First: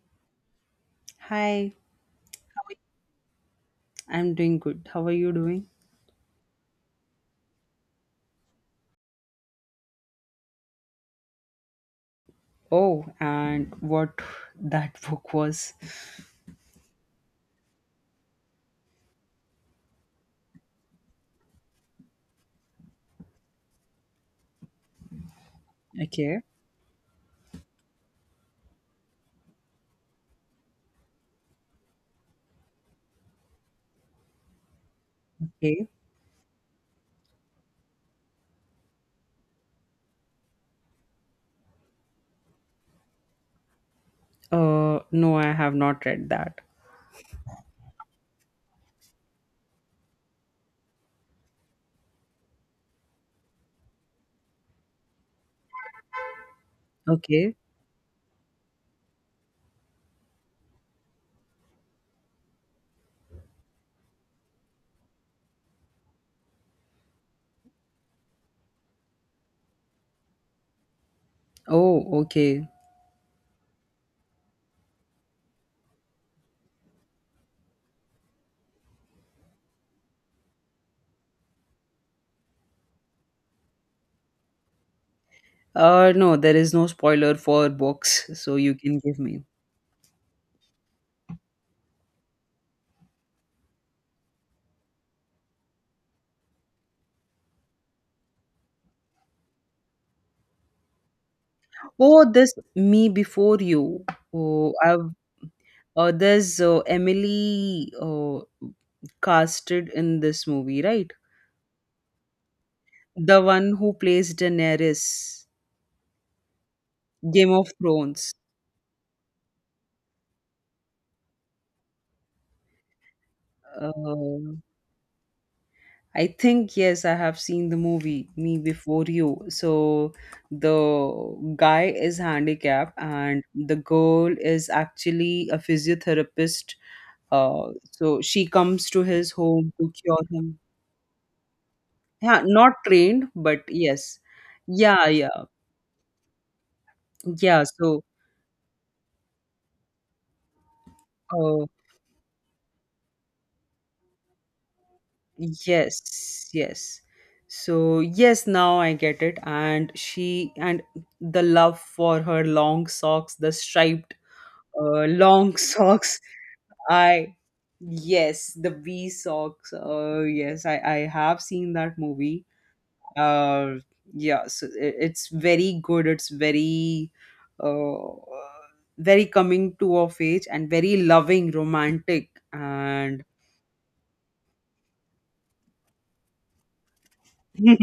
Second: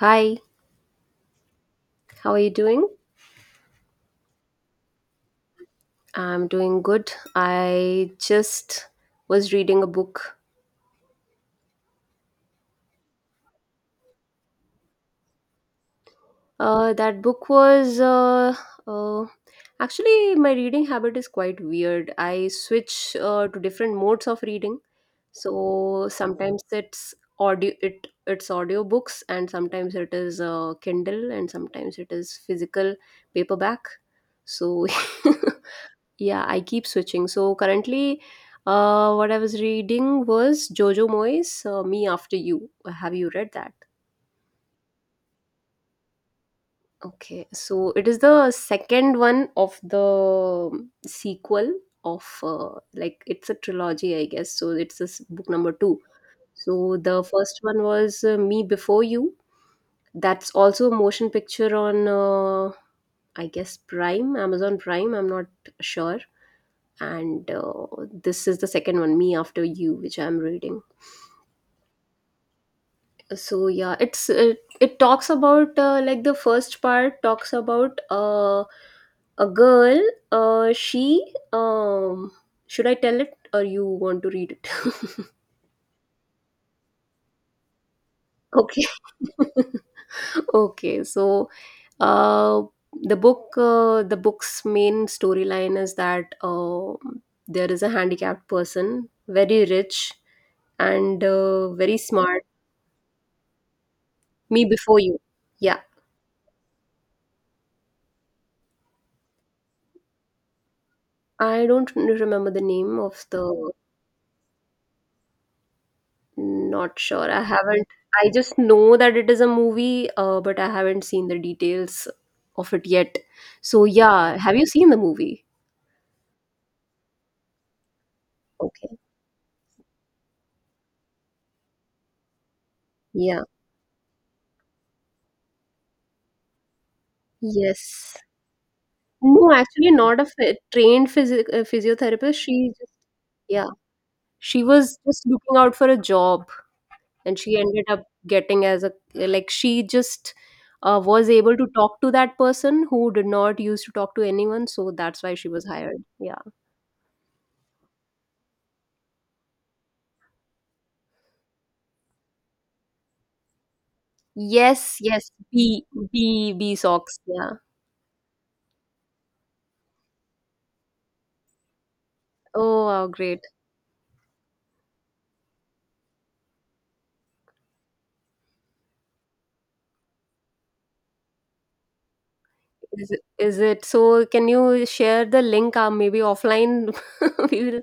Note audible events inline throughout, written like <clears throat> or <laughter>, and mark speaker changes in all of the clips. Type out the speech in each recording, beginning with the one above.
Speaker 1: Hi,
Speaker 2: Hi,
Speaker 1: how are you doing?
Speaker 2: I'm doing good. How are you doing?
Speaker 1: I'm doing good. I just was reading a book.
Speaker 2: Oh, and what <laughs> that book was.
Speaker 1: That book was uh, Actually, my reading habit is quite weird. I switch to different modes of reading. So
Speaker 2: Okay.
Speaker 1: sometimes it's audio, it's audio books, and sometimes it is Kindle, and sometimes it is physical paperback. So <laughs>
Speaker 2: Okay.
Speaker 1: yeah, I keep switching. So currently, what I was reading was Jojo Moyes, Me After You. Have you read that?
Speaker 2: No, I have not read that.
Speaker 1: Okay, so it is the second one of the sequel of like it's a trilogy, I guess. So it's this book number two. So the
Speaker 2: Okay.
Speaker 1: first one was Me Before You. That's also a motion picture on, I guess, Prime, Amazon Prime. I'm not sure. And this is the second one, Me After You, which I'm reading.
Speaker 2: Oh, okay.
Speaker 1: So yeah, it talks about like the first part talks about a girl, she, um should I tell it, or you want to read it?
Speaker 2: No, there is no spoiler for books, so
Speaker 1: <laughs>
Speaker 2: you
Speaker 1: Okay.
Speaker 2: can give me.
Speaker 1: <laughs> Okay, so uh the book the book's main storyline is that there is a handicapped person, very rich, and very
Speaker 2: Oh,
Speaker 1: smart.
Speaker 2: this Me Before You.
Speaker 1: Me
Speaker 2: Oh,
Speaker 1: Before
Speaker 2: I've
Speaker 1: You. Yeah,
Speaker 2: There's Emily casted in this movie, right?
Speaker 1: I don't remember the name of
Speaker 2: The
Speaker 1: the.
Speaker 2: one who plays Daenerys,
Speaker 1: Not sure. I
Speaker 2: Game of
Speaker 1: haven't. I
Speaker 2: Thrones.
Speaker 1: just know that it is a movie, but I haven't seen the details of it yet. So yeah,
Speaker 2: Uh,
Speaker 1: have you seen the movie?
Speaker 2: I think yes, I have seen the movie Me
Speaker 1: Okay.
Speaker 2: Before You. So the guy is handicapped and
Speaker 1: Yeah.
Speaker 2: the girl is actually a physiotherapist.
Speaker 1: Yes.
Speaker 2: So she comes to his
Speaker 1: No,
Speaker 2: home
Speaker 1: actually,
Speaker 2: to
Speaker 1: not
Speaker 2: cure
Speaker 1: a
Speaker 2: him.
Speaker 1: trained physiotherapist.
Speaker 2: Yeah,
Speaker 1: She
Speaker 2: not
Speaker 1: just
Speaker 2: trained, but
Speaker 1: yeah,
Speaker 2: yes.
Speaker 1: she was
Speaker 2: Yeah,
Speaker 1: just
Speaker 2: yeah.
Speaker 1: looking out for a job. And she
Speaker 2: Yeah,
Speaker 1: ended
Speaker 2: so
Speaker 1: up getting as a, like, she just was able
Speaker 2: uh,
Speaker 1: to talk to that person who did not used to talk to anyone, so that's why she was hired, yeah.
Speaker 2: yes, yes. So yes, now I get it. And she and the love for her long socks, the striped
Speaker 1: Yes, yes,
Speaker 2: long <laughs>
Speaker 1: b
Speaker 2: socks.
Speaker 1: b b socks,
Speaker 2: I
Speaker 1: yeah.
Speaker 2: Yes, the V socks. Yes, I have seen that movie.
Speaker 1: Oh, wow, great.
Speaker 2: Uh, yeah, so it's very good. It's very uh, very coming to of age and very loving, romantic,
Speaker 1: is it,
Speaker 2: and
Speaker 1: is it so, can you share the link, maybe offline? <laughs> we will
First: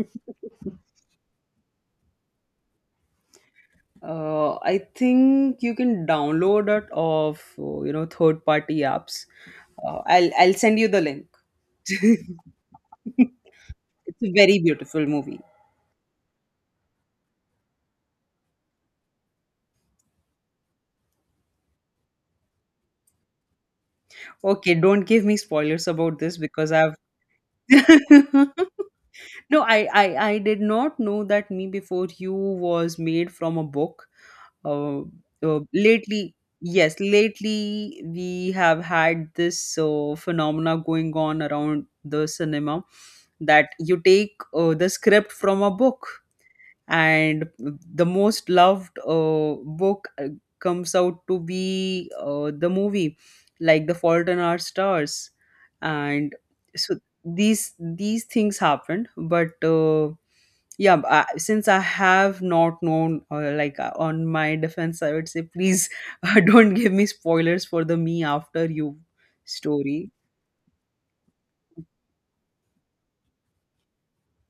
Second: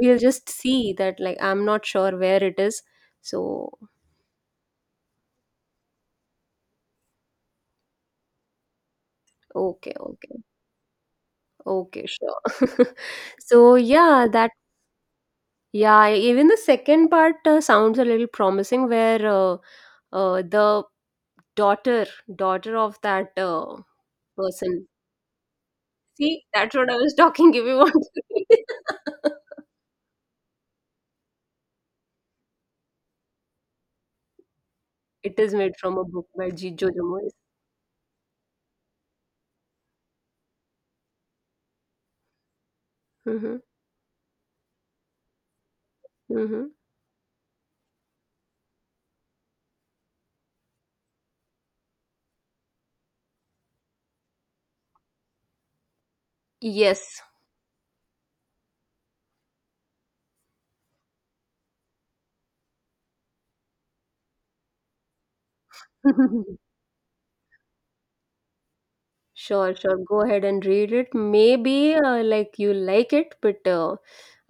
Speaker 1: we'll just see that, like, I'm not sure where it is, so.
Speaker 2: I think you can download it off third party apps.
Speaker 1: Okay.
Speaker 2: Uh, I'll
Speaker 1: Okay.
Speaker 2: I'll send you the link.
Speaker 1: Okay,
Speaker 2: <laughs>
Speaker 1: sure. <laughs>
Speaker 2: It's
Speaker 1: So yeah,
Speaker 2: a
Speaker 1: that
Speaker 2: very beautiful movie.
Speaker 1: yeah, even the second part sounds a little promising, where the daughter, daughter of that
Speaker 2: Okay,
Speaker 1: person.
Speaker 2: don't give me spoilers about this
Speaker 1: See,
Speaker 2: because
Speaker 1: that's what
Speaker 2: I've
Speaker 1: I was <laughs> talking. If you want,
Speaker 2: <laughs>
Speaker 1: to-
Speaker 2: No, I did not know that Me Before You was made from a book. Uh,
Speaker 1: <laughs> it is
Speaker 2: uh,
Speaker 1: made from a book
Speaker 2: lately,
Speaker 1: by G.
Speaker 2: yes,
Speaker 1: Jojo Moyes.
Speaker 2: lately we have had this phenomena going on around the cinema
Speaker 1: Hmm.
Speaker 2: that you take the script from a book
Speaker 1: Hmm.
Speaker 2: and the most loved book comes out to be the movie, like The Fault in Our Stars, and so
Speaker 1: Yes.
Speaker 2: these things happened, but yeah, since I have not known, on my defense I would say, please <laughs>
Speaker 1: <laughs>
Speaker 2: don't give me spoilers for the Me After You
Speaker 1: Sure, sure.
Speaker 2: story.
Speaker 1: Go ahead and read it. Maybe like you like it, but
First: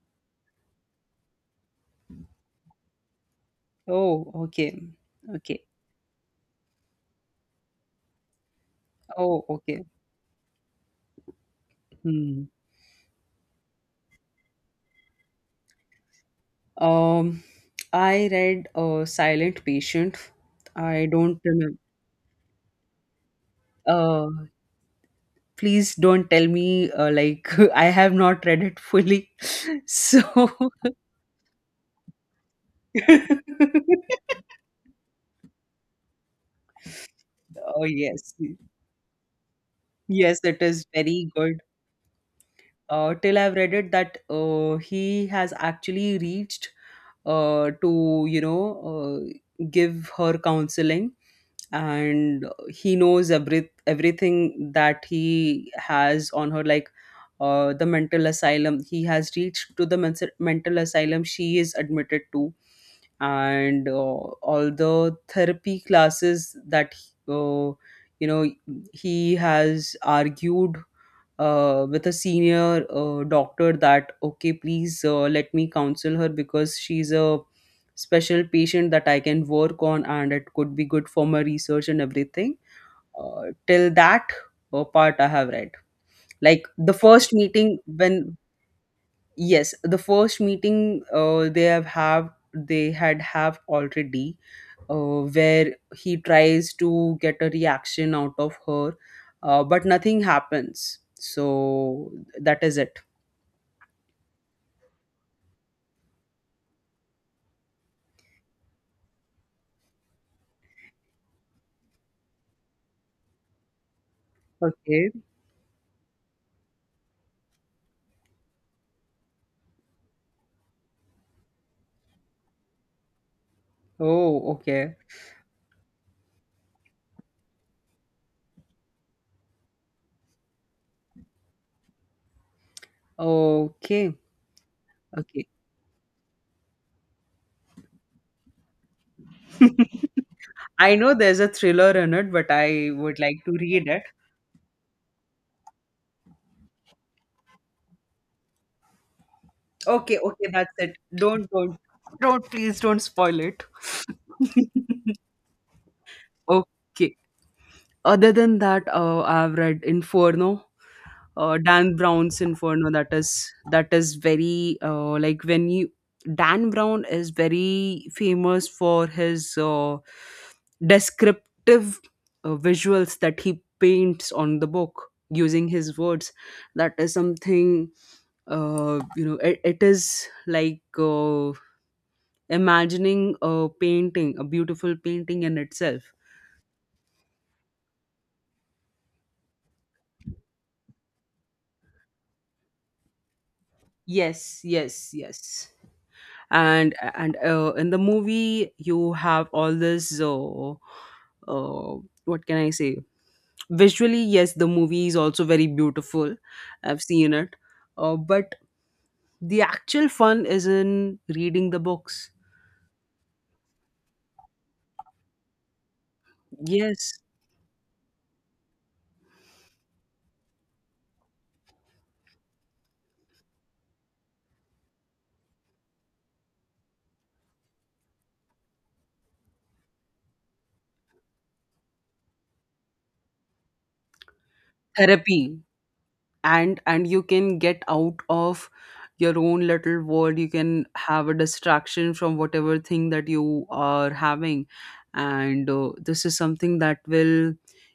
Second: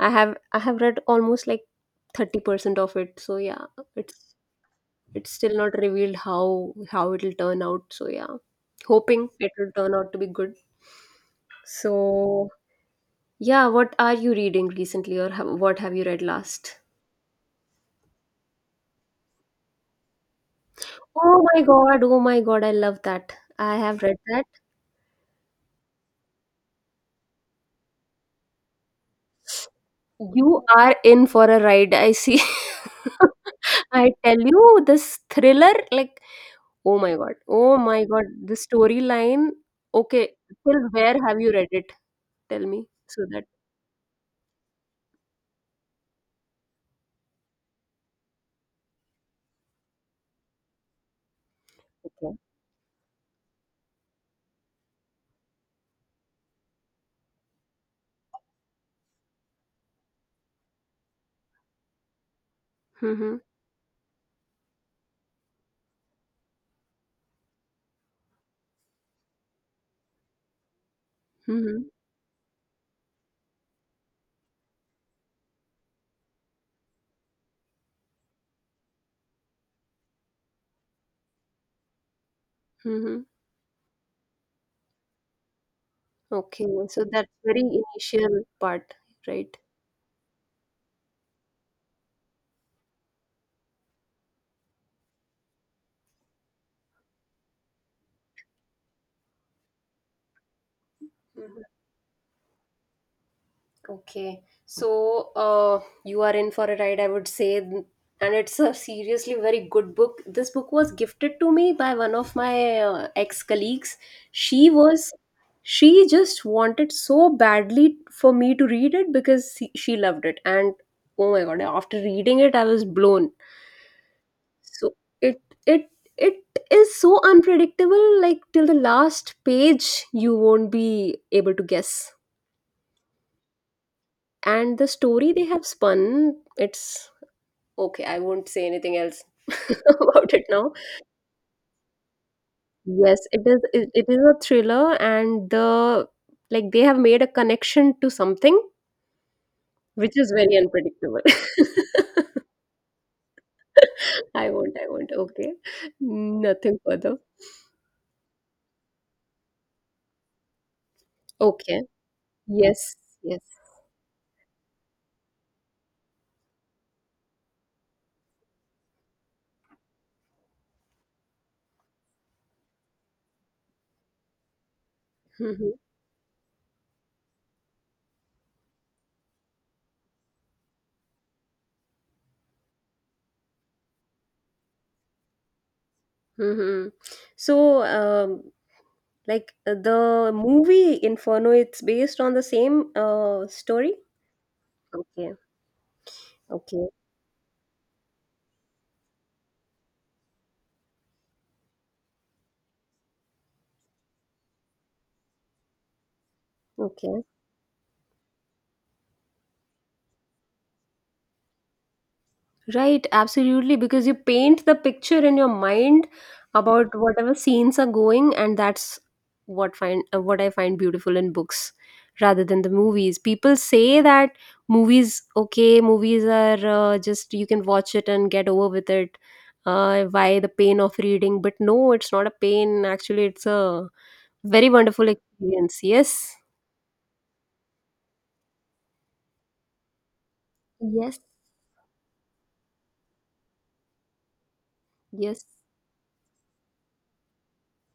Speaker 1: I have read almost like 30% of it. So yeah,
Speaker 2: Oh,
Speaker 1: it's
Speaker 2: okay.
Speaker 1: it's still
Speaker 2: Okay.
Speaker 1: not revealed how it'll turn out, so yeah, hoping
Speaker 2: Oh,
Speaker 1: it will
Speaker 2: okay.
Speaker 1: turn out to be good,
Speaker 2: Hmm.
Speaker 1: so yeah, what are you reading recently, or what have you read last?
Speaker 2: Um, I read Silent Patient. I don't
Speaker 1: Oh my
Speaker 2: remember.
Speaker 1: god, oh my god, I love that. I have read
Speaker 2: Uh,
Speaker 1: that.
Speaker 2: Please don't tell me <laughs> I have not read it fully. <laughs> So,
Speaker 1: You
Speaker 2: <laughs>
Speaker 1: are in for a ride, I see. <laughs> I tell you, this thriller, like, oh my god, oh
Speaker 2: oh
Speaker 1: my god,
Speaker 2: yes,
Speaker 1: the storyline. Okay,
Speaker 2: yes, it
Speaker 1: till
Speaker 2: is
Speaker 1: where
Speaker 2: very
Speaker 1: have you
Speaker 2: good.
Speaker 1: read it? Tell me. So
Speaker 2: Till
Speaker 1: that.
Speaker 2: I've read it, that he has actually reached to, give her counseling,
Speaker 1: Okay.
Speaker 2: and he knows everything that he has on her, like the mental asylum. He has reached to the mental asylum she is admitted to,
Speaker 1: Mm-hmm.
Speaker 2: and all the therapy classes that uh, you know he has argued
Speaker 1: Mm-hmm.
Speaker 2: with a senior doctor, that okay, please let me counsel her because she's a special patient that I can work on, and it could be good for my research and everything.
Speaker 1: Mm.
Speaker 2: Till that part I have read,
Speaker 1: Okay,
Speaker 2: like the
Speaker 1: so that's
Speaker 2: first
Speaker 1: very
Speaker 2: meeting when,
Speaker 1: initial part, right?
Speaker 2: yes, the first meeting, they have they had have already, where he tries to get a reaction out of her, but nothing happens,
Speaker 1: Mhm.
Speaker 2: so that is it.
Speaker 1: Okay, so you are in for a ride, I would say, and it's a seriously very good book. This book was gifted to me by one of my ex colleagues. She
Speaker 2: Okay.
Speaker 1: was, she just wanted so badly for me to read it, because she loved it, and oh my god, after reading it, I was blown.
Speaker 2: Oh,
Speaker 1: So
Speaker 2: okay.
Speaker 1: it it it is so unpredictable, like, till the last page you won't be able to guess.
Speaker 2: Okay.
Speaker 1: And the story they
Speaker 2: Okay.
Speaker 1: have spun, it's okay, I won't say anything else <laughs> about it
Speaker 2: <laughs>
Speaker 1: now.
Speaker 2: I know there's a thriller in it, but I would
Speaker 1: Yes, it
Speaker 2: like to
Speaker 1: is
Speaker 2: read
Speaker 1: it,
Speaker 2: it.
Speaker 1: it is a thriller, and the, like, they have made a connection to something which
Speaker 2: Okay,
Speaker 1: is
Speaker 2: okay,
Speaker 1: very
Speaker 2: that's it.
Speaker 1: unpredictable.
Speaker 2: Don't
Speaker 1: <laughs>
Speaker 2: don't don't please don't spoil it.
Speaker 1: I won't, I won't.
Speaker 2: <laughs>
Speaker 1: Okay. Nothing
Speaker 2: Okay.
Speaker 1: further.
Speaker 2: Other than that, I've read Inferno,
Speaker 1: Okay.
Speaker 2: Dan Brown's Inferno.
Speaker 1: Yes,
Speaker 2: That
Speaker 1: yes.
Speaker 2: is that is very like when you, Dan Brown is very famous for his descriptive visuals that he paints on the book using
Speaker 1: <laughs>
Speaker 2: his words. That is something, It is like imagining a painting, a beautiful painting in itself.
Speaker 1: Hmm. So, like the movie Inferno, it's based on the same story.
Speaker 2: Yes, yes,
Speaker 1: Okay,
Speaker 2: yes.
Speaker 1: okay,
Speaker 2: And in the movie you have all this, uh, what can I say, visually, yes, the movie is also very beautiful. I've
Speaker 1: okay.
Speaker 2: seen it, but the actual fun is in reading the books.
Speaker 1: Right, absolutely, because you paint the picture in your mind about
Speaker 2: Yes,
Speaker 1: whatever scenes are going, and that's what I find beautiful in books rather than the movies. People say that movies, okay, movies are just you can watch it and get over with it. Why the pain of reading? But no, it's not a pain. Actually, it's a very wonderful
Speaker 2: therapy,
Speaker 1: experience. Yes,
Speaker 2: and you can get out of your own little world. You can
Speaker 1: yes,
Speaker 2: have a distraction from whatever thing that you are having,
Speaker 1: yes,
Speaker 2: and this is something that will,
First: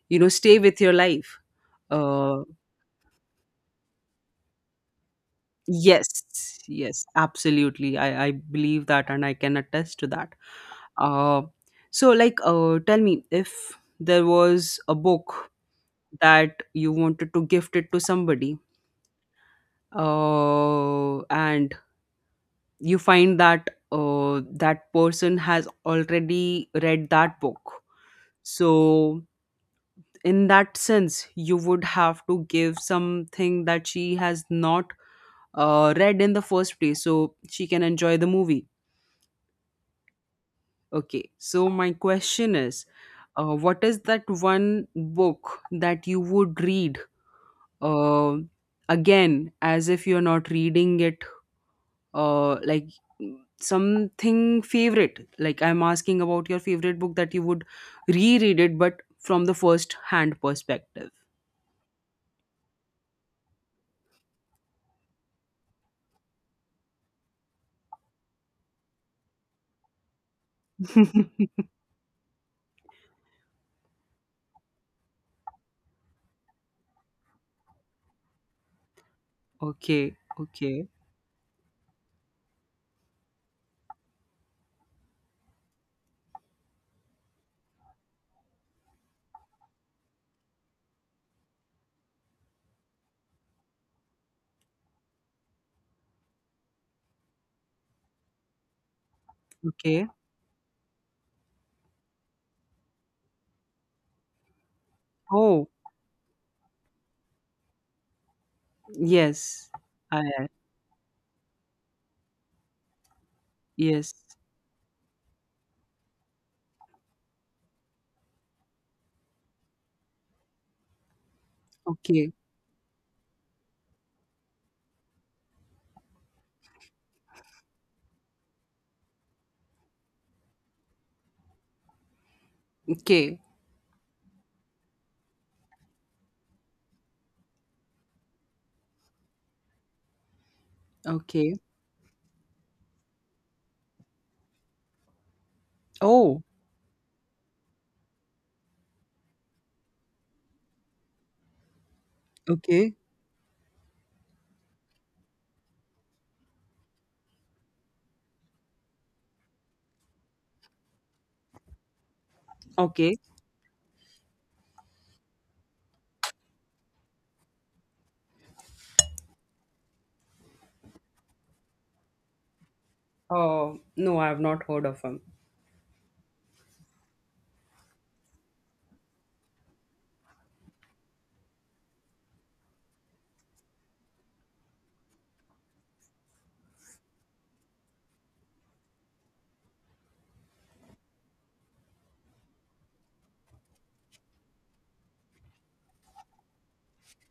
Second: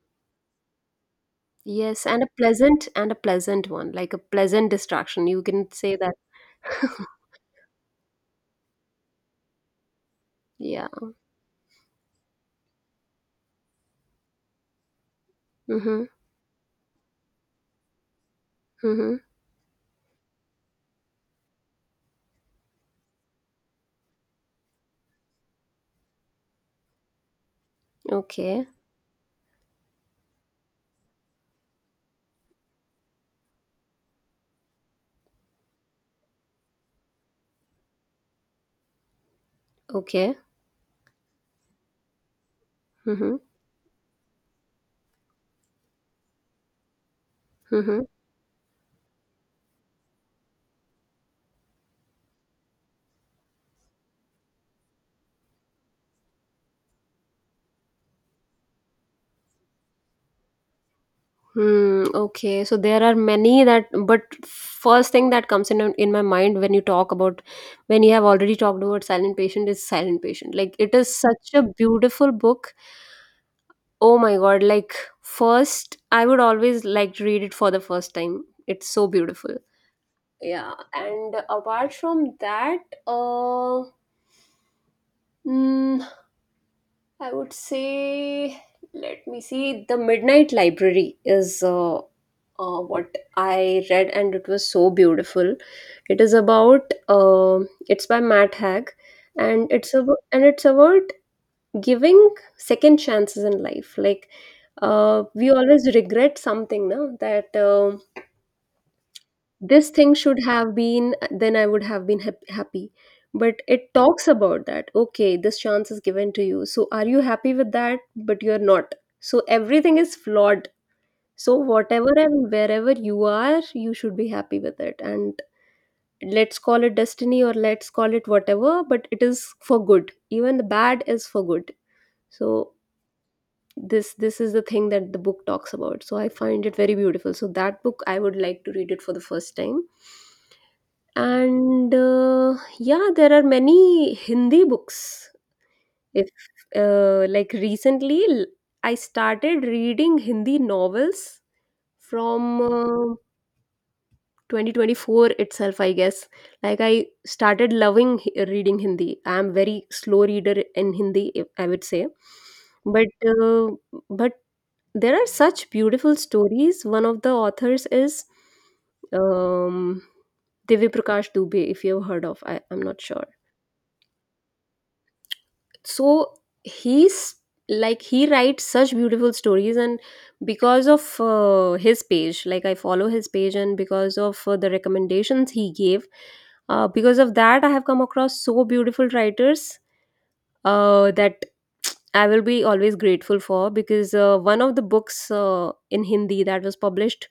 Speaker 2: stay with your life.
Speaker 1: yes, and
Speaker 2: Uh,
Speaker 1: a pleasant one, like a pleasant distraction. You can say that.
Speaker 2: yes, yes, absolutely. I believe that, and I can attest to that.
Speaker 1: Yeah.
Speaker 2: Uh, so, tell me, if there was a book
Speaker 1: Mhm.
Speaker 2: that you wanted to gift it to somebody,
Speaker 1: Mhm.
Speaker 2: and you find that that person has already read that book.
Speaker 1: Okay.
Speaker 2: So, in that sense, you would have to give something that she has not read in the first place so she can enjoy the movie.
Speaker 1: Okay.
Speaker 2: Okay, so my question is,
Speaker 1: Mhm.
Speaker 2: what is that one book that you would read
Speaker 1: Mhm.
Speaker 2: uh, again as if you're not reading it, uh, like something favorite? Like I'm asking about your favorite book that you would reread, it but from the first hand perspective.
Speaker 1: Hmm. Okay. So there are many that, but first thing that comes in my mind when you talk about, when you have already talked about Silent Patient, is Silent Patient. Like it is
Speaker 2: <laughs>
Speaker 1: such a beautiful book. Oh my God! Like first, I would always like to read it for the first time. It's so beautiful.
Speaker 2: Okay,
Speaker 1: Yeah.
Speaker 2: okay,
Speaker 1: And apart from that, uh. mm, I would say, let me see, The Midnight Library is what I read, and it was so beautiful. It is about it's by Matt Haig, and it's
Speaker 2: okay.
Speaker 1: about giving second chances in life. Like, we
Speaker 2: Oh,
Speaker 1: always regret something, now that
Speaker 2: yes.
Speaker 1: this thing should
Speaker 2: I
Speaker 1: have been, then I would have been happy. But it
Speaker 2: Yes.
Speaker 1: talks about that, okay, this chance is given to you, so are you happy with that? But you're not, so everything is flawed, so whatever
Speaker 2: Okay.
Speaker 1: and wherever you are, you should be happy with it, and let's call it destiny or let's call it whatever, but it is for good, even the bad is for good. So
Speaker 2: Okay.
Speaker 1: this is the thing that the book talks about, so I find it very beautiful. So that book I would like to read it for the first time.
Speaker 2: Okay.
Speaker 1: And yeah, there are many Hindi books. If
Speaker 2: Oh,
Speaker 1: like recently, I started reading Hindi novels from
Speaker 2: okay.
Speaker 1: 2024 itself, I guess. Like I started loving reading Hindi. I am very slow reader in Hindi, I would say. But
Speaker 2: Okay.
Speaker 1: uh, but there are such beautiful stories. One of the authors is um, Divya Prakash Dubey, if you've heard of. I'm not sure.
Speaker 2: Oh, no, I have not heard of him.
Speaker 1: So he's, like, he writes such beautiful stories, and because of his page, like I follow his page, and because of the recommendations he gave, because of that, I have come across so beautiful writers that I will be always grateful for. Because one of the books in Hindi that was published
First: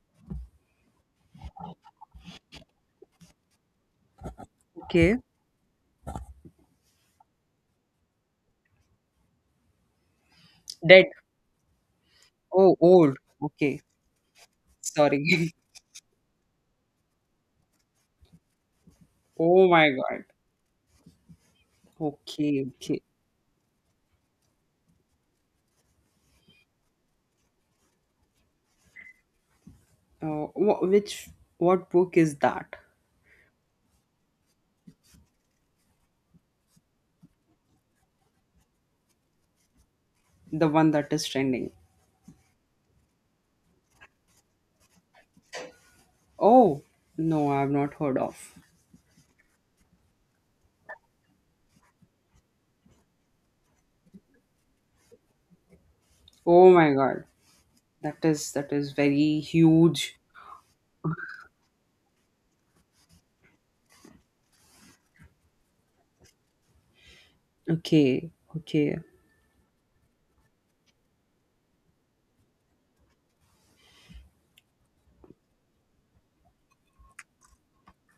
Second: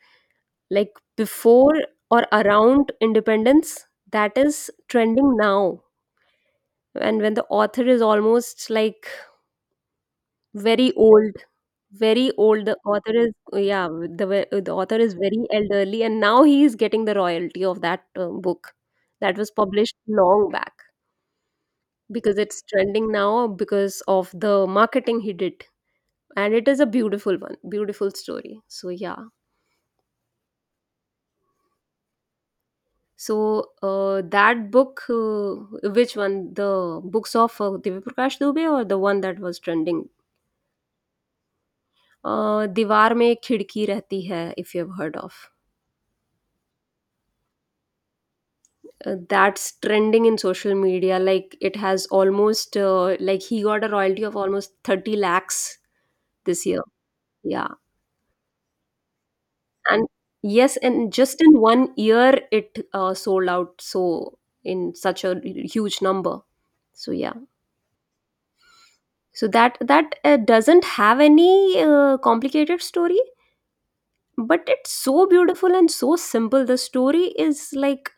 Speaker 1: like before or around independence, that is
Speaker 2: Okay.
Speaker 1: trending now, and when the author is almost like very
Speaker 2: Dead.
Speaker 1: old, very old
Speaker 2: Oh,
Speaker 1: the author
Speaker 2: old.
Speaker 1: is,
Speaker 2: Okay.
Speaker 1: yeah. The author is very
Speaker 2: Sorry.
Speaker 1: elderly, and now he is getting the royalty of that book that
Speaker 2: <laughs>
Speaker 1: was
Speaker 2: Oh my
Speaker 1: published
Speaker 2: God.
Speaker 1: long back, because it's
Speaker 2: Okay, okay.
Speaker 1: trending now because of the marketing he did, and it is a beautiful one, beautiful story, so yeah.
Speaker 2: Which what book is that?
Speaker 1: So that book, which one? The books of Divya Prakash Dubey, or the one that was trending?
Speaker 2: The one that is trending.
Speaker 1: दीवार में खिड़की रहती है, if you have heard of,
Speaker 2: Oh, no, I have not heard of.
Speaker 1: that's trending in social media, like it has almost, like he got a royalty of almost 30 lakhs this
Speaker 2: Oh
Speaker 1: year,
Speaker 2: my God.
Speaker 1: yeah,
Speaker 2: That is very
Speaker 1: and
Speaker 2: huge.
Speaker 1: yes, and just in one year it sold out, so in such a huge number, so yeah,
Speaker 2: Okay. Okay.
Speaker 1: so that doesn't have any complicated story, but it's so beautiful and so simple. The story is like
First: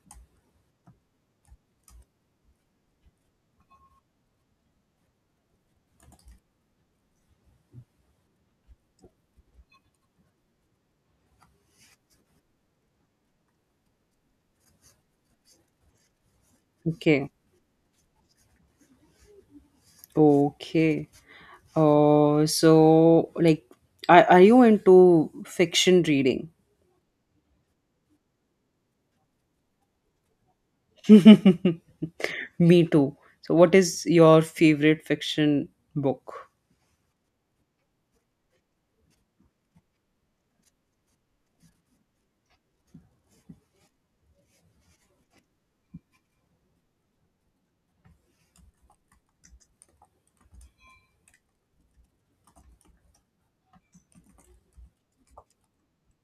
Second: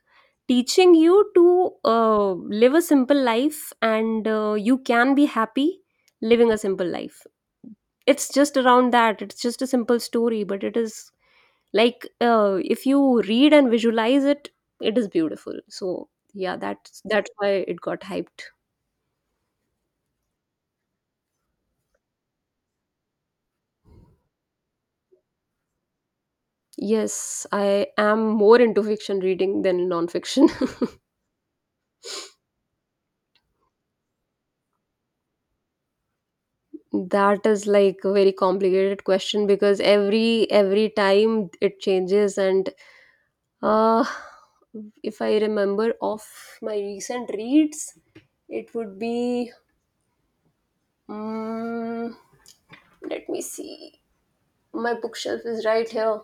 Speaker 1: teaching you to live a simple life, and you can be happy living a simple life. It's just around that. It's just a simple story, but it is, like, if you read and visualize it, it is beautiful, so yeah, that's
Speaker 2: Okay.
Speaker 1: why it got hyped.
Speaker 2: Okay. So, are you into fiction reading?
Speaker 1: Yes, I am more into fiction reading than non-fiction. <laughs>
Speaker 2: Me too. So what is your favorite fiction book?
Speaker 1: That is like a very complicated question, because every time it changes, and uh if I remember of my recent reads, it would be um, let me see. My bookshelf is right here.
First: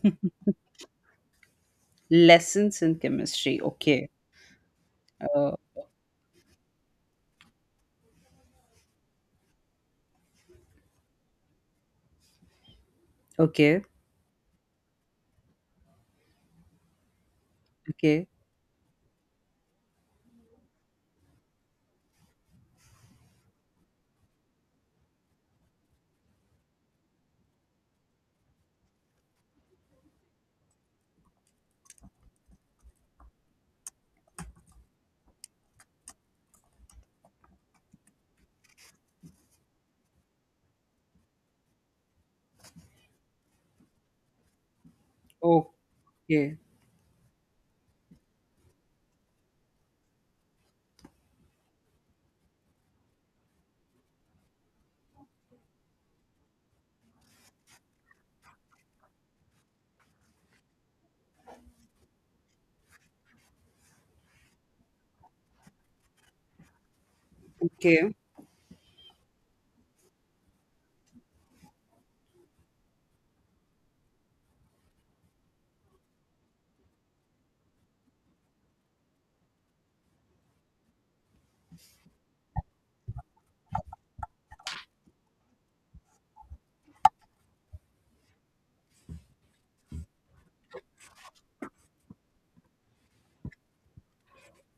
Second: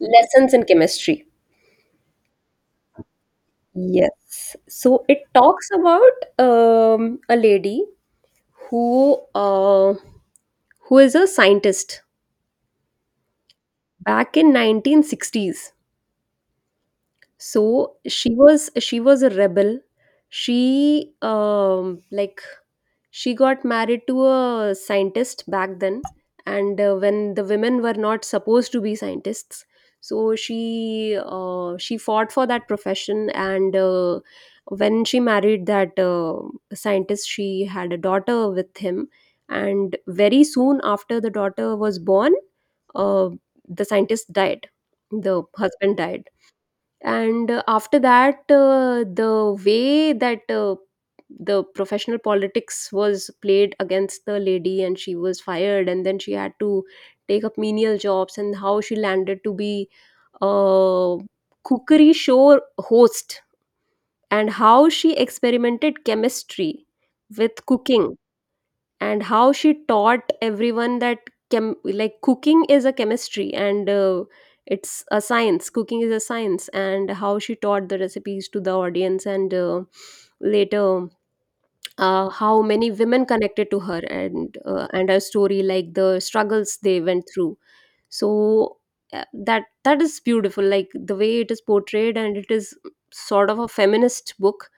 Speaker 1: Lessons in Chemistry.
Speaker 2: Lessons in Chemistry. Okay.
Speaker 1: Yes. So it
Speaker 2: Uh,
Speaker 1: talks about a lady who uh, who is a scientist
Speaker 2: okay.
Speaker 1: back in 1960s. So
Speaker 2: Okay.
Speaker 1: she was a rebel. She like she got married to a scientist back then and when the women were not supposed to be scientists, so she fought for that profession. And when she married that scientist, she had a daughter with him, and very soon after the daughter was born, uh, the scientist died, the
Speaker 2: Oh.
Speaker 1: husband died.
Speaker 2: Okay.
Speaker 1: And after that, the way that the professional politics was played against the lady and she was fired, and then she had to take up menial jobs, and how she landed to be a cookery show host, and how she experimented chemistry with
Speaker 2: Okay.
Speaker 1: cooking, and how she taught everyone that like cooking is a chemistry and it's a science, cooking is a science, and how she taught the recipes to the audience. And later, how many women connected to her and her story, like the struggles they went through. So that is beautiful, like the way it is portrayed, and it is sort of a feminist book.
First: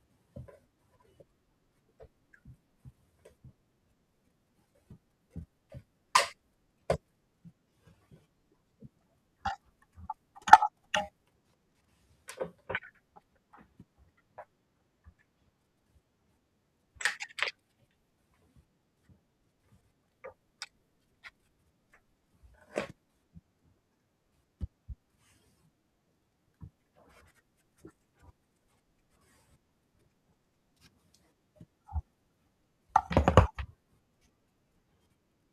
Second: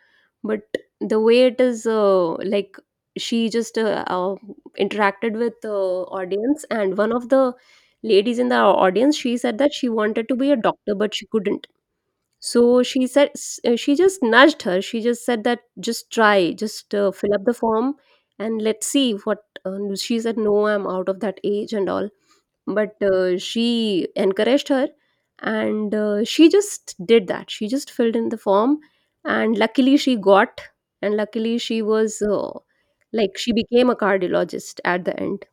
Speaker 1: But the way it is, like, she just interacted with the audience, and one of the ladies in the audience, she said that she wanted to be a doctor but she couldn't. So she just nudged her, she just said that, just try, just fill up the form and let's see what. She said, no, I'm out of that age and all, but she encouraged her, and she just did that. She just filled in the form, and luckily she got, and luckily she was, like, she became a cardiologist at the end.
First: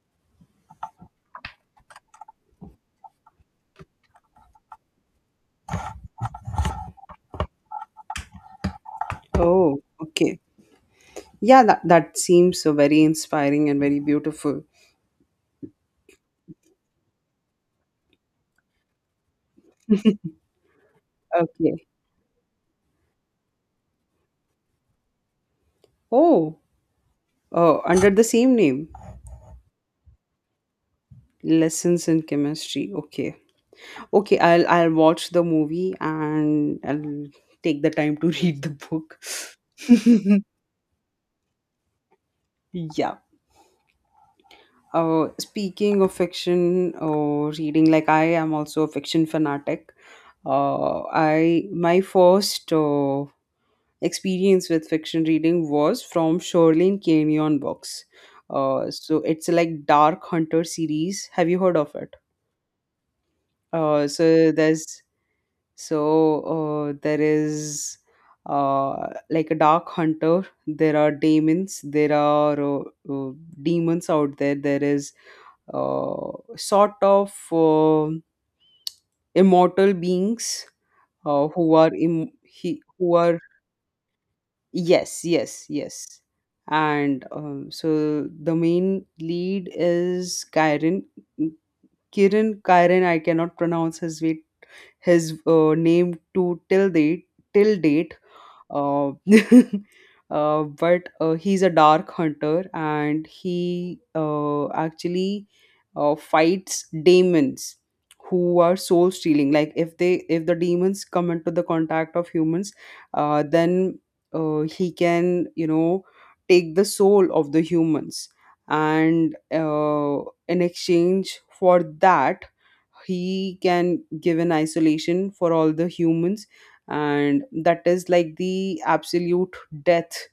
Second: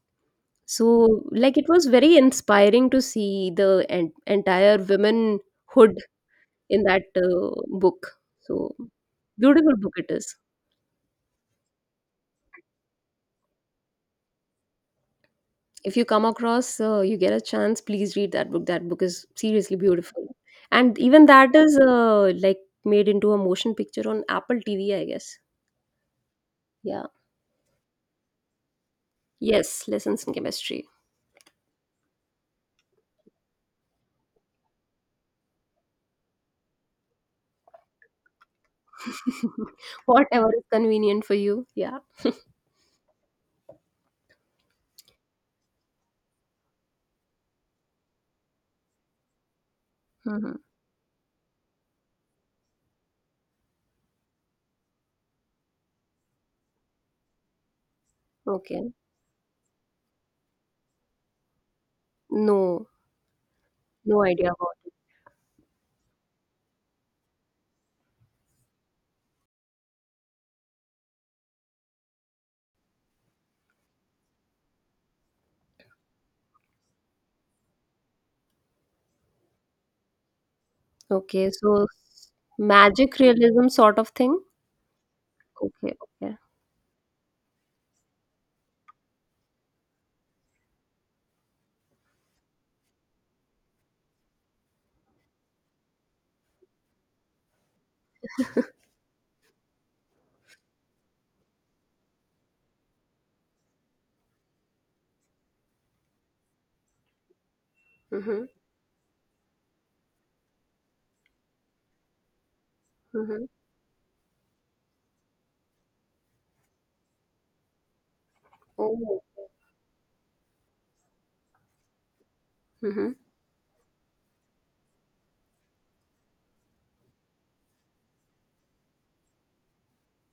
Speaker 1: So, like, it was very inspiring to see the entire womanhood in that, book. So, beautiful
Speaker 2: Oh,
Speaker 1: book it is.
Speaker 2: okay. Yeah, that, that seems so very inspiring and very beautiful.
Speaker 1: If you come across, you get a chance, please read that book. That book is seriously beautiful, and even that is,
Speaker 2: Okay.
Speaker 1: like, made into a motion picture on Apple TV, I guess.
Speaker 2: Oh,
Speaker 1: Yeah.
Speaker 2: oh, under the same name.
Speaker 1: Yes, Lessons in Chemistry.
Speaker 2: Lessons in Chemistry. Okay. Okay, I'll watch the movie, and I'll take the time to <laughs> read the book.
Speaker 1: <laughs>
Speaker 2: <laughs>
Speaker 1: Whatever is convenient for you. Yeah.
Speaker 2: Yeah. Speaking of fiction or reading, like I am also a fiction fanatic.
Speaker 1: Hmm.
Speaker 2: I my first experience with fiction reading was from Shoreline Canyon books.
Speaker 1: Okay.
Speaker 2: So it's like Dark Hunter series. Have you heard of it?
Speaker 1: No,
Speaker 2: Uh,
Speaker 1: no idea
Speaker 2: so
Speaker 1: about
Speaker 2: there's So there is like a dark hunter. There are demons. There are uh, demons out there. There is uh, sort of immortal beings,
Speaker 1: it. Okay, so
Speaker 2: who
Speaker 1: magic
Speaker 2: are,
Speaker 1: realism sort of thing.
Speaker 2: yes, yes,
Speaker 1: Okay,
Speaker 2: yes,
Speaker 1: okay.
Speaker 2: and so the main lead is Kyron. Kiran Kyron I cannot pronounce his way, his name, to till date, till date. uh, <laughs> but He's a dark hunter, and he, actually fights demons
Speaker 1: Mm-hmm,
Speaker 2: who are soul stealing. Like, if they, if the demons come into the contact of humans,
Speaker 1: mm-hmm.
Speaker 2: then he can, you know, take the soul of the humans,
Speaker 1: Oh.
Speaker 2: and in exchange for that,
Speaker 1: Mm-hmm.
Speaker 2: he can give an isolation for all the humans, and that is like the absolute death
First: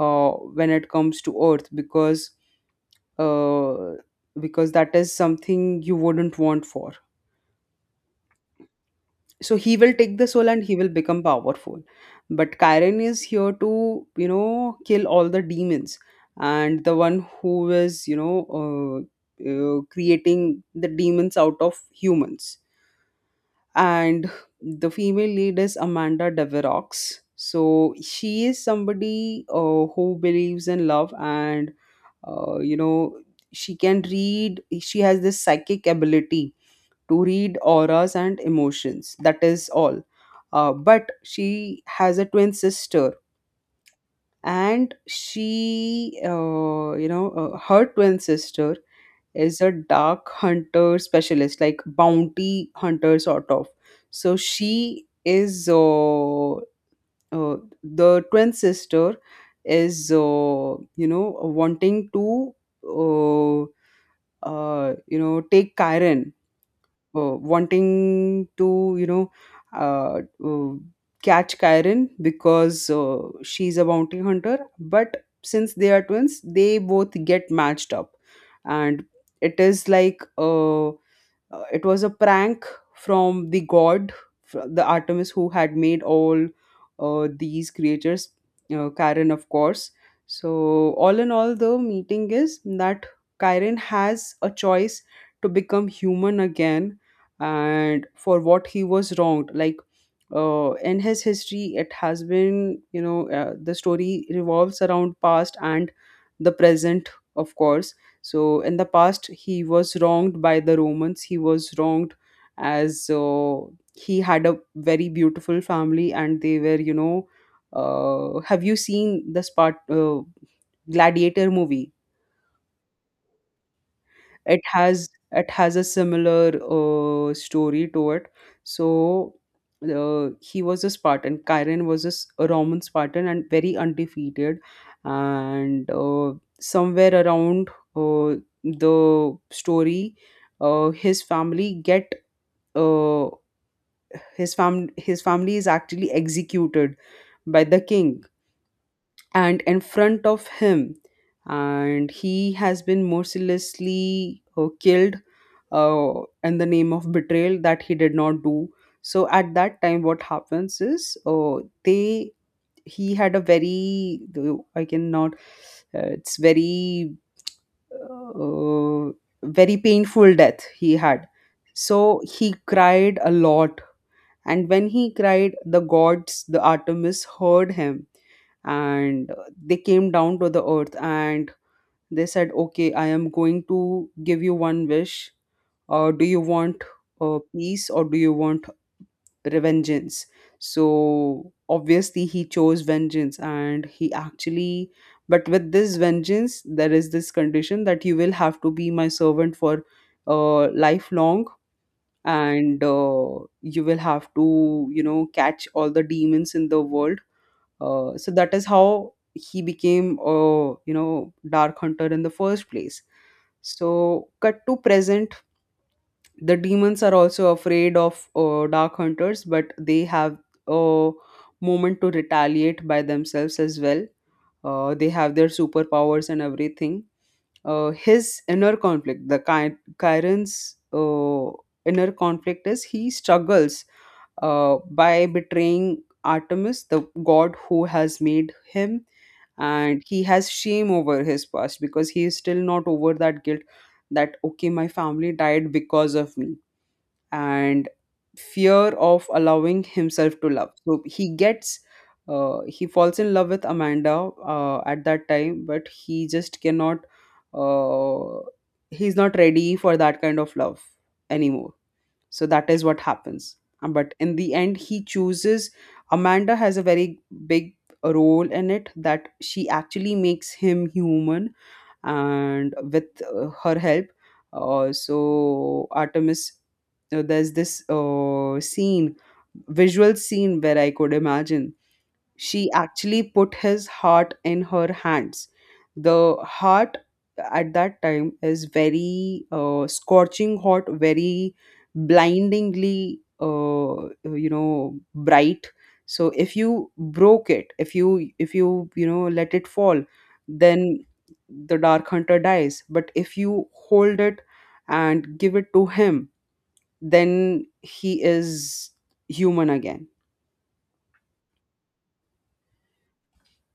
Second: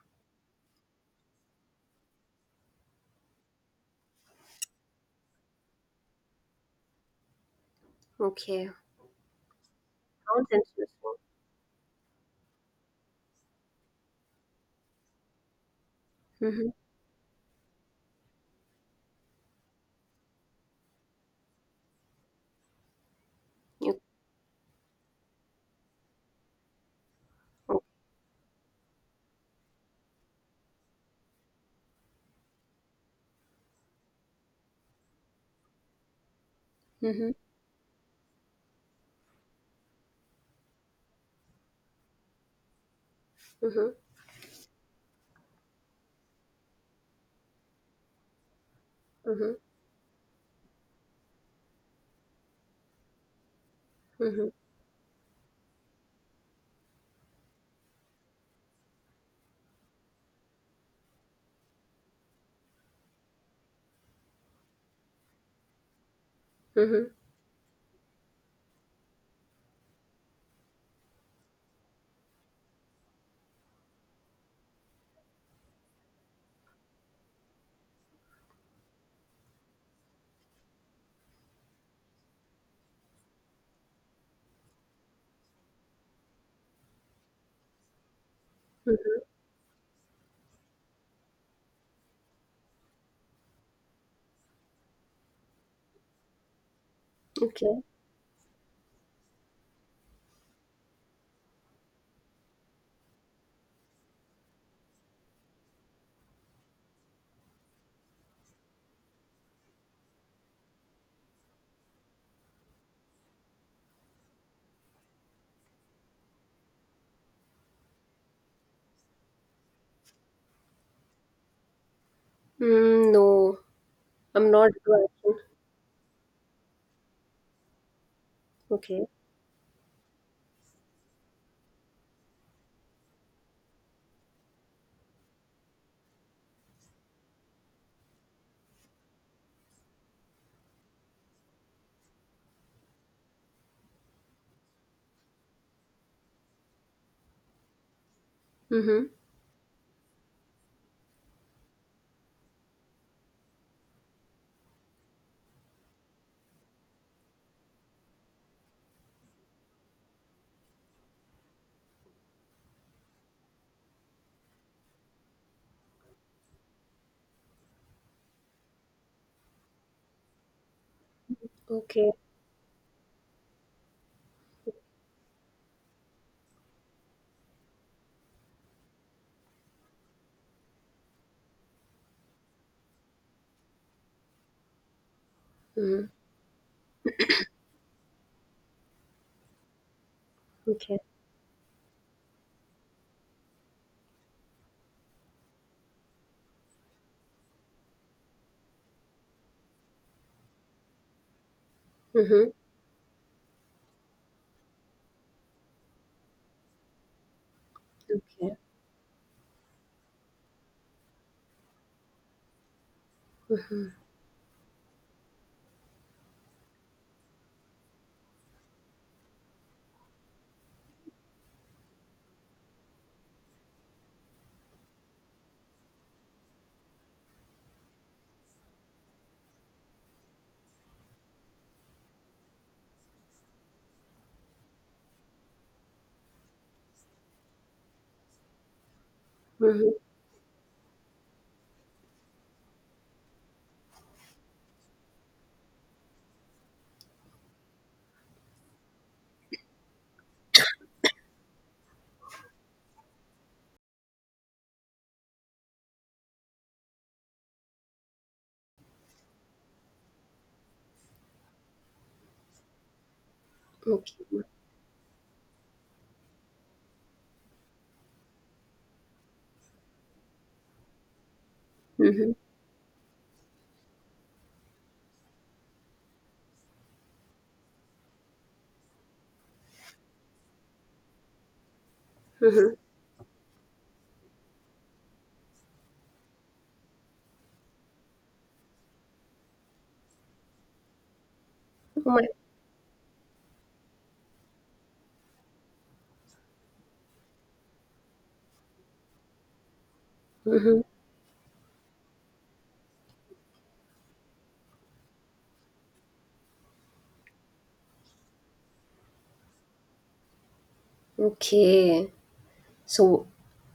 Speaker 2: uh, when it comes to earth, uh, because that is something you wouldn't want for.
Speaker 1: Okay.
Speaker 2: So he will take the soul
Speaker 1: Sounds
Speaker 2: and he will
Speaker 1: interesting.
Speaker 2: become powerful, but Chiron is here to, you know, kill all the demons
Speaker 1: Mm-hmm.
Speaker 2: and the one who is, creating the demons out of humans.
Speaker 1: Okay.
Speaker 2: And the female lead is Amanda Deverox.
Speaker 1: Mm-hmm.
Speaker 2: So she is somebody who believes in love, and uh, you know she can read. She has this psychic ability to
Speaker 1: Mm-hmm.
Speaker 2: read auras and emotions. That is all. But she has a twin sister, and she, her twin sister
Speaker 1: Mm-hmm.
Speaker 2: is a dark hunter specialist, like bounty hunter sort of. So
Speaker 1: Mm-hmm.
Speaker 2: she is, uh, the twin sister is, wanting to, uh, take Kyron,
Speaker 1: Mhm.
Speaker 2: wanting to, you know uh, uh, catch Kyron because she's a bounty hunter, but since they are twins, they both get matched up, and it is like, it was a prank from the god, the Artemis, who had made all these creatures,
Speaker 1: Mhm.
Speaker 2: Chiron, of course. So, all in all, the meeting is that Chiron has a choice to become human again,
Speaker 1: Okay.
Speaker 2: and for what he was wronged. Like, in his history it has been, the story revolves around past and the present, of course. So in the past he was wronged by the Romans. He was wronged as, he had a very beautiful family, and they were, you know, have you seen the spart Gladiator movie?
Speaker 1: Mm, no, I'm
Speaker 2: It
Speaker 1: not
Speaker 2: has,
Speaker 1: driving.
Speaker 2: it has a similar story to it.
Speaker 1: Okay.
Speaker 2: So he was a Spartan. Chiron was a, a Roman Spartan, and very undefeated, and somewhere around uh, the story, his family get uh, his fam his family is actually executed by the king,
Speaker 1: Mhm.
Speaker 2: and in front of him, and he has been mercilessly killed uh, in the name of betrayal that he did not do. So at that time what happens is, they he had a very, I cannot it's very, uh, very painful death he had.
Speaker 1: Okay.
Speaker 2: So he cried a lot, and when he cried, the gods, the Artemis, heard him, and they came down to the earth, and they said, "Okay, I am going to give you one wish.
Speaker 1: Mhm.
Speaker 2: Do you want peace, or do you want vengeance?"
Speaker 1: Okay.
Speaker 2: So obviously, he chose vengeance and he actually, but with this vengeance, there is this condition that you will have to be my servant for lifelong.
Speaker 1: Mhm.
Speaker 2: And you will have to catch all the demons in the world. So that
Speaker 1: Okay.
Speaker 2: is how he became a dark hunter in the first place. So cut to present, the demons are also afraid of dark hunters, but they have a moment to retaliate by themselves as well. They have their superpowers and everything. His inner conflict, Chiron's inner conflict, is he struggles by betraying Artemis, the god who has made him,
Speaker 1: Mhm.
Speaker 2: and he has shame over his past because he is still not over that guilt that okay, my family died because of me, and fear of allowing himself to love. So he gets he falls in love with Amanda at that time, but he just cannot uh, he's not ready for that kind of love anymore. So that is what happens. But in
Speaker 1: Okay.
Speaker 2: the end he chooses, Amanda has a very big role in it, that she actually makes him human.
Speaker 1: Mhm.
Speaker 2: And with her help, so Artemis, there's this scene, visual scene, where I could imagine she
Speaker 1: Mhm.
Speaker 2: actually put his heart in her hands. The heart at that time is very scorching hot, very
Speaker 1: Oh my.
Speaker 2: blindingly, bright. So if you broke it, if let it fall,
Speaker 1: Mhm.
Speaker 2: then the dark hunter dies. But if you hold it and give it to him, then he is human again.
Speaker 1: Okay. So,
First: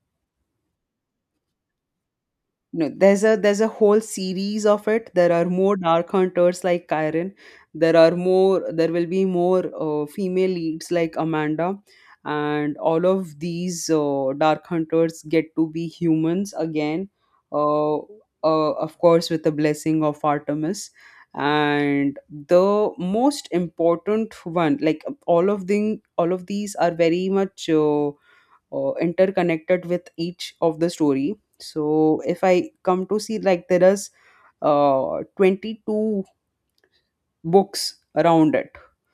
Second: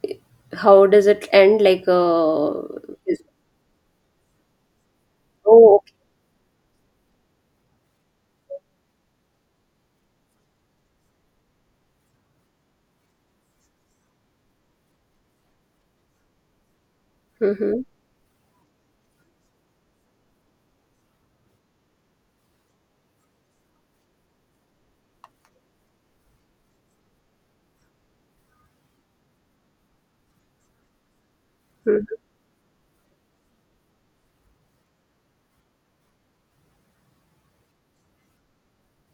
Speaker 1: i- how does it end? Like,
Speaker 2: No, there's a whole series of it. There are more
Speaker 1: oh. Okay.
Speaker 2: dark hunters like Kyren. There are more. There will be more female leads like Amanda, and all of these dark hunters get to be humans again.
Speaker 1: Mhm.
Speaker 2: Uh, of course, with the blessing of Artemis, and the most important one, like all of these are very much. Interconnected with each of the story.
Speaker 1: Mhm.
Speaker 2: So if I come to see, like, there is 22 books around it.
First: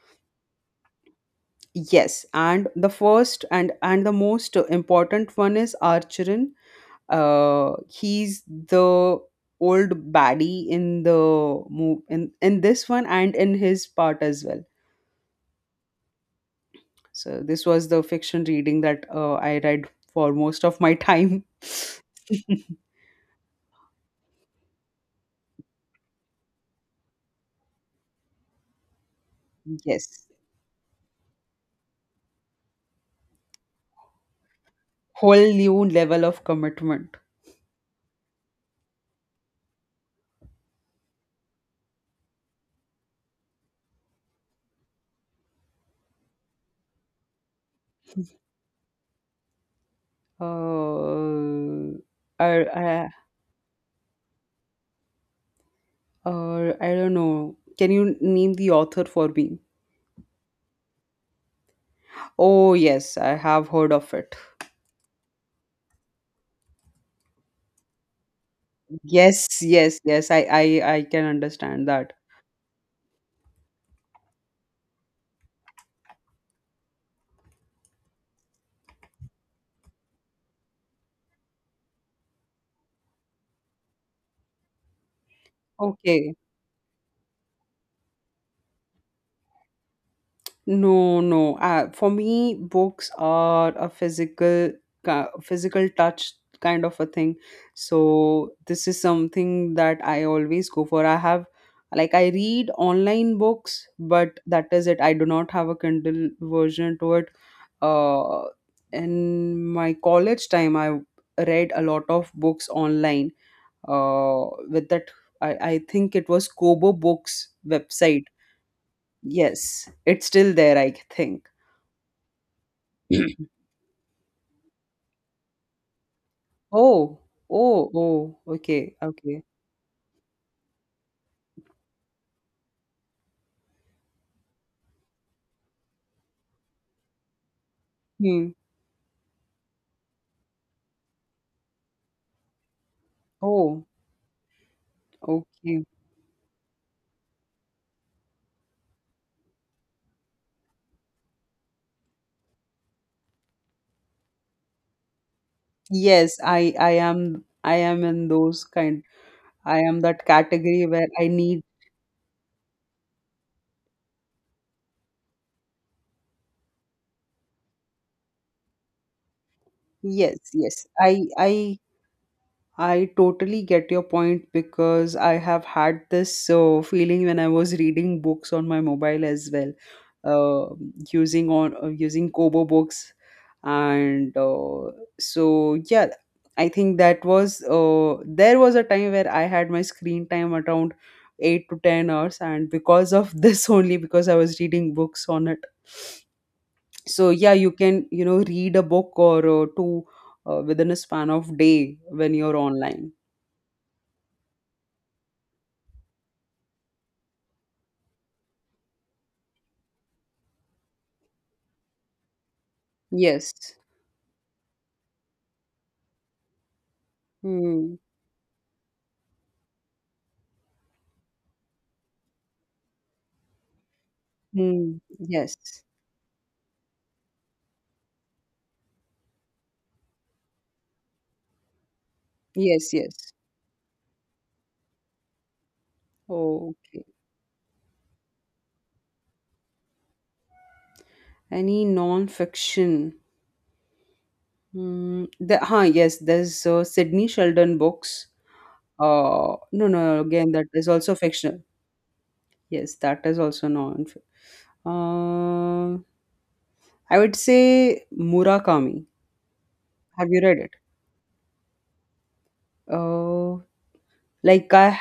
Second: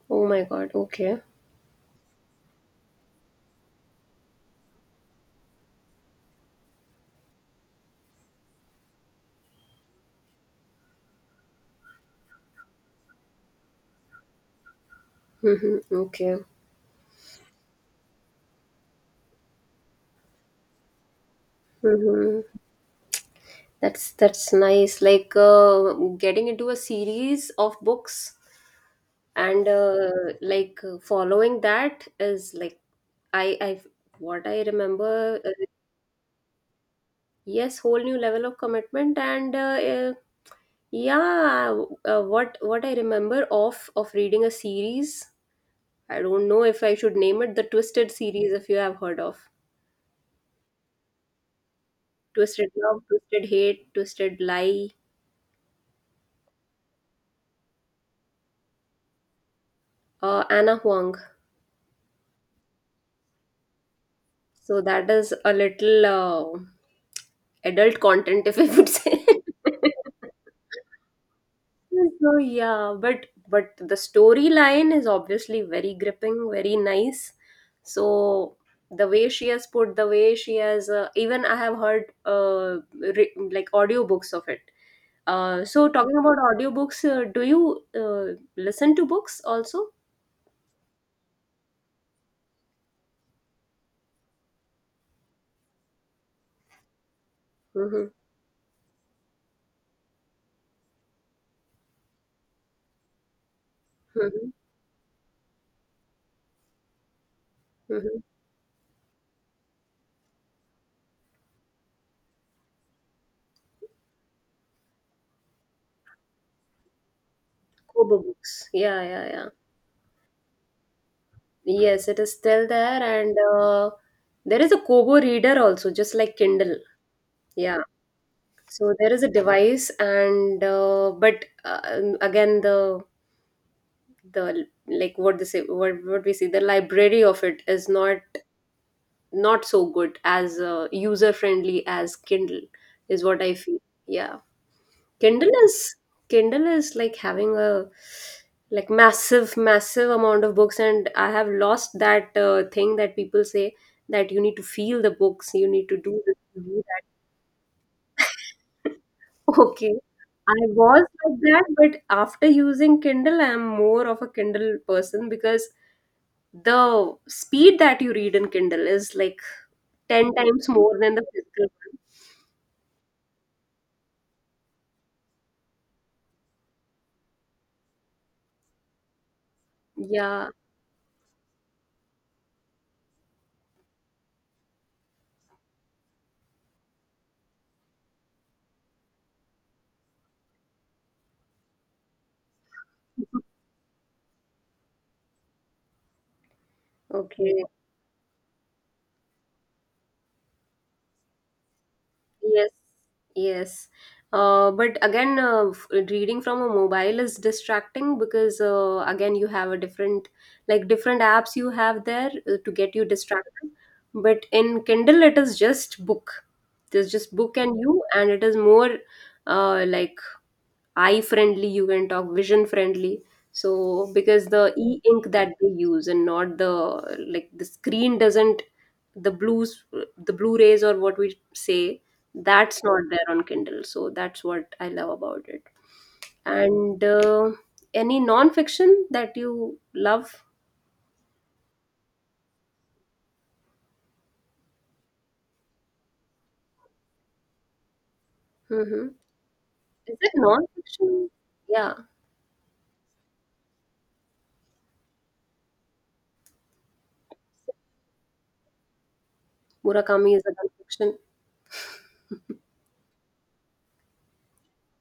Speaker 1: Oh my God. Okay.
Speaker 2: Yes, and the first and the most important one is Archerin. He's the old baddie in the move in this one and in his part as well.
Speaker 1: Mhm. Okay.
Speaker 2: So this was the fiction reading that I read for most of my time.
Speaker 1: Mhm.
Speaker 2: <laughs>
Speaker 1: That's nice. Like, getting into a series of books and
Speaker 2: Yes.
Speaker 1: like, following that is like, I what I remember.
Speaker 2: Whole new level of commitment.
Speaker 1: Yes, whole new level of commitment and uh, yeah. What I remember of reading a series. I don't know if I should name it the Twisted series. If you have heard of
Speaker 2: Uh, or,
Speaker 1: Twisted Love,
Speaker 2: uh,
Speaker 1: Twisted Hate, Twisted Lie,
Speaker 2: or I don't know. Can you name the author for me?
Speaker 1: Anna Huang.
Speaker 2: Oh yes, I have heard of it.
Speaker 1: So that is a little. Adult content, if I would say.
Speaker 2: Yes,
Speaker 1: <laughs>
Speaker 2: yes, yes. I can understand that.
Speaker 1: So yeah, but the storyline is obviously very gripping, very nice. So the way she has put, the way she has, even I have heard, like audiobooks of it. So talking
Speaker 2: Okay.
Speaker 1: about audiobooks, do you listen to books also?
Speaker 2: No, no. For me, books are a physical, physical touch kind of a thing.
Speaker 1: Mm-hmm,
Speaker 2: So this is something that I always go for. I have, like, I read online books, but
Speaker 1: mm-hmm,
Speaker 2: that is it. I do not have a Kindle version to it.
Speaker 1: mm-hmm.
Speaker 2: Uh, in my college time, I read a lot of books online. With that, I think it was Kobo Books
Speaker 1: Kobo
Speaker 2: website.
Speaker 1: books. Yeah, yeah, yeah.
Speaker 2: Yes, it's still there, I think.
Speaker 1: Yes, it is still there, and
Speaker 2: <clears throat>
Speaker 1: there is a Kobo reader also, just like Kindle.
Speaker 2: Oh,
Speaker 1: Yeah,
Speaker 2: oh,
Speaker 1: so
Speaker 2: okay,
Speaker 1: there is a
Speaker 2: okay.
Speaker 1: device, and but again, the, like, what they say, what we see, the library of it is not
Speaker 2: Hmm.
Speaker 1: not so good as, user friendly as Kindle, is what I feel.
Speaker 2: Oh,
Speaker 1: Yeah, Kindle
Speaker 2: okay.
Speaker 1: is Kindle is like having a like massive amount of books, and I have lost that thing that people say, that you need to feel the books, you need to do this,
Speaker 2: Yes,
Speaker 1: do
Speaker 2: I
Speaker 1: that.
Speaker 2: am in those kind. I
Speaker 1: Okay.
Speaker 2: am that
Speaker 1: I
Speaker 2: category
Speaker 1: was
Speaker 2: where I
Speaker 1: like
Speaker 2: need,
Speaker 1: that, but after using Kindle, I'm more of a Kindle person because the speed that you read in Kindle is like 10
Speaker 2: yes,
Speaker 1: times
Speaker 2: yes.
Speaker 1: more than the physical
Speaker 2: I totally get your point because I have had this feeling when I was reading books on my mobile as well.
Speaker 1: one. Yeah.
Speaker 2: Uh, using on using Kobo Books, and so yeah, I think that was there was a time where I had my screen time around 8 to 10 hours, and because of <laughs> this only, because I was reading books on it. So yeah,
Speaker 1: Okay.
Speaker 2: you can read a book or two within a span of day when you're
Speaker 1: Yes,
Speaker 2: online.
Speaker 1: yes. But again, reading from a mobile is distracting because, again, you have a different, like, different apps you have there to get you
Speaker 2: Yes.
Speaker 1: distracted. But in Kindle, it is just book. There's just book and
Speaker 2: Hmm.
Speaker 1: you, and it is more like eye friendly, you can talk, vision friendly. So because the
Speaker 2: Hmm.
Speaker 1: e ink that they
Speaker 2: Yes.
Speaker 1: use, and not the, like, the screen doesn't, the blues, the blue rays, or what we say, that's
Speaker 2: Yes.
Speaker 1: not there
Speaker 2: Yes.
Speaker 1: on Kindle, so that's what I love about it. And
Speaker 2: Okay.
Speaker 1: any non-fiction that you love?
Speaker 2: Any non-fiction? Mm, yes, there's Sydney Sheldon books.
Speaker 1: Hmm.
Speaker 2: No,
Speaker 1: Is
Speaker 2: no,
Speaker 1: it
Speaker 2: again, that is also
Speaker 1: non-fiction?
Speaker 2: fictional.
Speaker 1: Yeah.
Speaker 2: Yes, that is also non. Uh, I would say Murakami. Have
Speaker 1: Murakami
Speaker 2: you
Speaker 1: is a
Speaker 2: read it?
Speaker 1: non-fiction.
Speaker 2: Uh, like I,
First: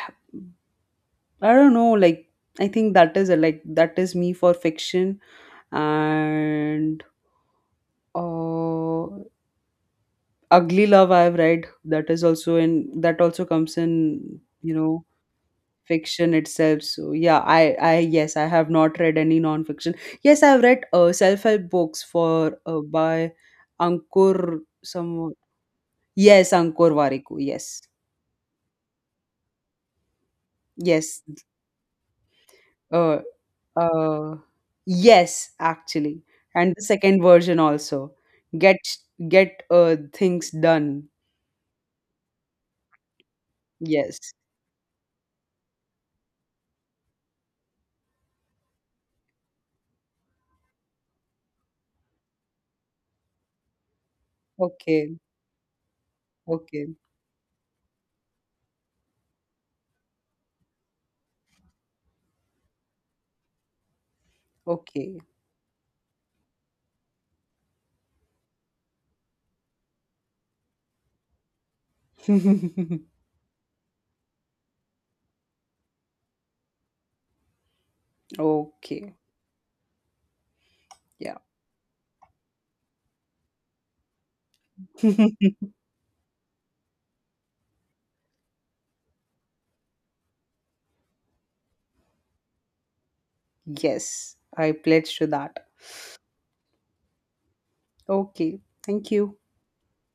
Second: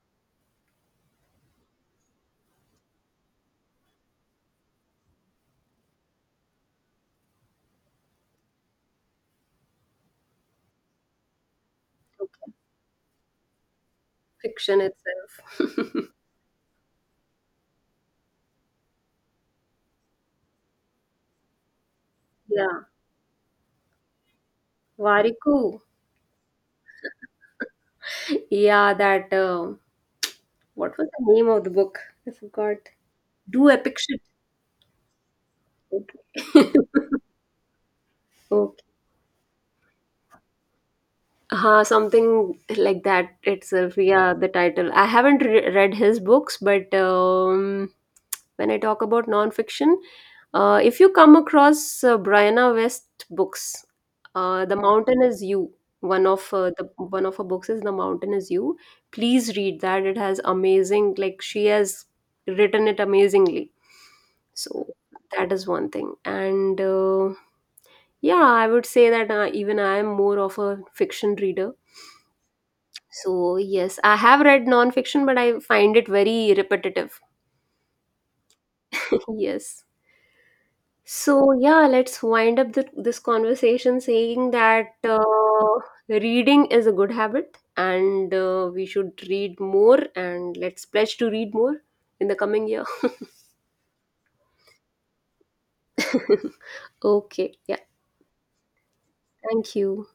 Speaker 2: I don't know. Like, I think that is a, like that is me for fiction, and uh, Ugly Love I've read. That is also, in that also comes in,
Speaker 1: Fiction itself. <laughs>
Speaker 2: fiction itself. So yeah, I yes, I have not read any non-fiction. Yes, I've read self-help books for
Speaker 1: Yeah,
Speaker 2: by Ankur, some,
Speaker 1: Variku.
Speaker 2: yes, Ankur Variku, yes,
Speaker 1: <laughs> Yeah, that what was
Speaker 2: yes,
Speaker 1: the name of the book? I forgot.
Speaker 2: uh,
Speaker 1: Do epic shit.
Speaker 2: uh yes, actually,
Speaker 1: Okay.
Speaker 2: and the second
Speaker 1: <laughs>
Speaker 2: version also, get
Speaker 1: Okay.
Speaker 2: get things done.
Speaker 1: Something like that itself.
Speaker 2: Yes.
Speaker 1: Yeah, the title. I haven't read his books, but when I talk about nonfiction, if you come across, Brianna West books, The
Speaker 2: Okay.
Speaker 1: Mountain Is You. One of the,
Speaker 2: Okay.
Speaker 1: one of her books is The Mountain Is You. Please read that. It has amazing, like, she has written it amazingly. So
Speaker 2: Okay.
Speaker 1: that is one thing. And yeah, I would say that, even I am more of a fiction reader.
Speaker 2: <laughs>
Speaker 1: So yes, I have read nonfiction, but I find it very repetitive.
Speaker 2: Okay.
Speaker 1: <laughs> Yes.
Speaker 2: Yeah.
Speaker 1: So, yeah, let's wind up this conversation, saying that
Speaker 2: <laughs>
Speaker 1: reading is a good habit and we should read more, and let's pledge to read more in the coming year.
Speaker 2: Yes, I pledge to that.
Speaker 1: <laughs> Okay, yeah,
Speaker 2: Okay. Thank you.
Speaker 1: thank you.